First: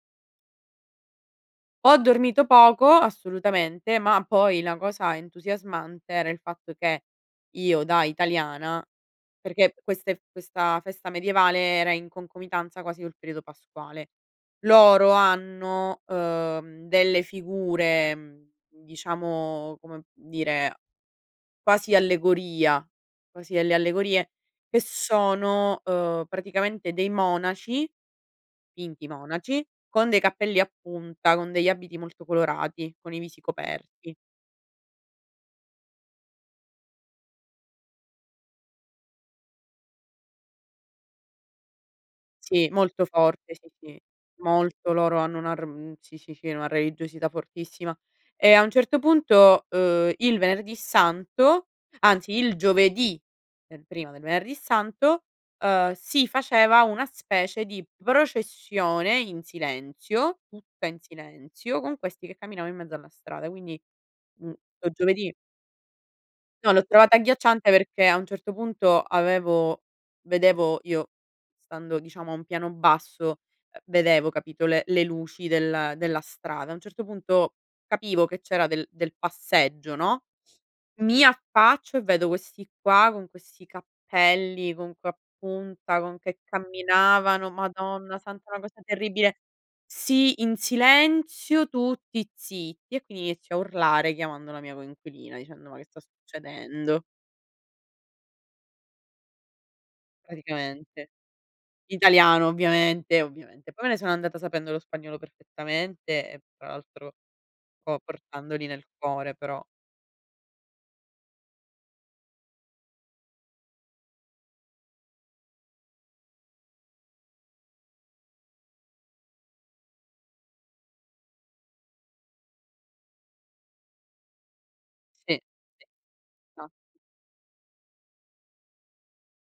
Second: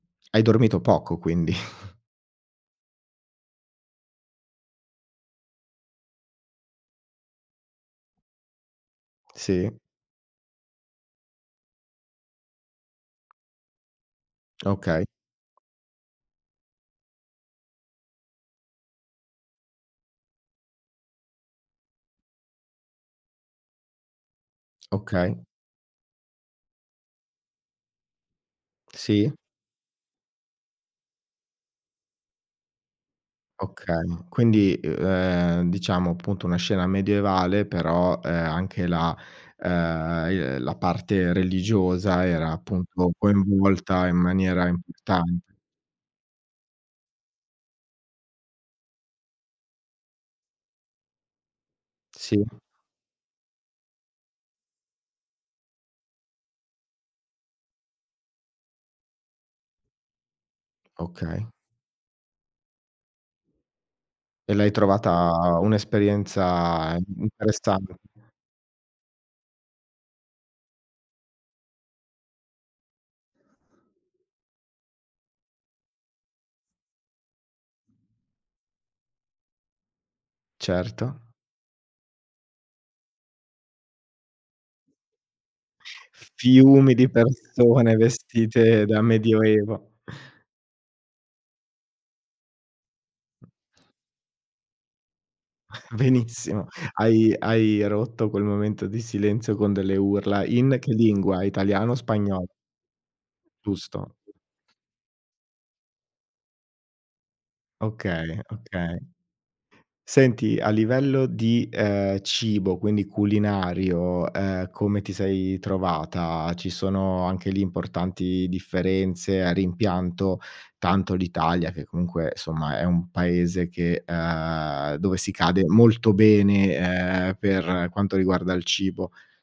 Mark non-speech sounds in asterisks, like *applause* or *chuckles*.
Hai dormito poco quindi. *chuckles* Ho dormito poco, assolutamente, ma poi la cosa entusiasmante era il fatto che io da italiana Sì. perché queste f questa festa medievale era in concomitanza quasi col periodo pasquale. Okay. Loro hanno, uhm, delle figure, mhmm, diciamo come dire, quasi allegoria, quasi delle allegorie che Okay. sono, uhm, praticamente dei monaci, finti Sì. monaci, con dei cappelli a punta, con degli abiti molto colorati, con i visi Okay, coperti. ma quindi, uhm, ehm, diciamo appunto, una scena medievale però, ehm, anche la uhm, i ehm, la parte religiosa era Sì, molto appunto forte, sì, sì. coinvolta in maniera Molto, loro hanno importante. una r uhm, sì, sì, sì, una religiosità fortissima. E a un certo punto, uhm, il Venerdì Santo anzi Sì. il giovedì, è prima del Venerdì Santo, uhm, si faceva una specie di processione in silenzio, tutta in Okay. silenzio, con questi che camminavano in mezzo alla strada. Quindi, mhmm, E l'hai uhm, giovedì trovata un' No, l'ho esperienza i trovata agghiacciante interessan perché a un certo punto avevo vedevo io stando diciamo a un piano basso, ehm, vedevo capito le le luci del della strada. A un certo punto capivo che c'era del del passeggio, no, Certo. mi affaccio e vedo questi qua con questi cappelli, con que a punta, con che Fiumi di camminavano. persone Madonna santa, una cosa vestite da terribile. medioevo. Sì, in silenzio, tutti zitti, e quindi M inizio a urlare chiamando la mia coinquilina dicendo: "Ma che sta *chuckles* Benissimo, succedendo?". hai hai rotto quel momento di silenzio con delle urla. In che Praticamente. lingua? Italiano o Italiano spagnolo? ovviamente, ovviamente. Poi me ne Giusto. sono andata sapendo lo spagnolo perfettamente e tra l'altro co Okay, portandoli nel okay. cuore però. Senti, a livello di, ehm, cibo, quindi culinario, uhm come ti sei trovata? Ci sono anche lì importanti differenze, hai rimpianto tanto l'Italia che comunque, somma, è un Paese che ehm, dove si Sì. cade Sì. molto Ah. bene, ehm, per quanto riguarda il cibo?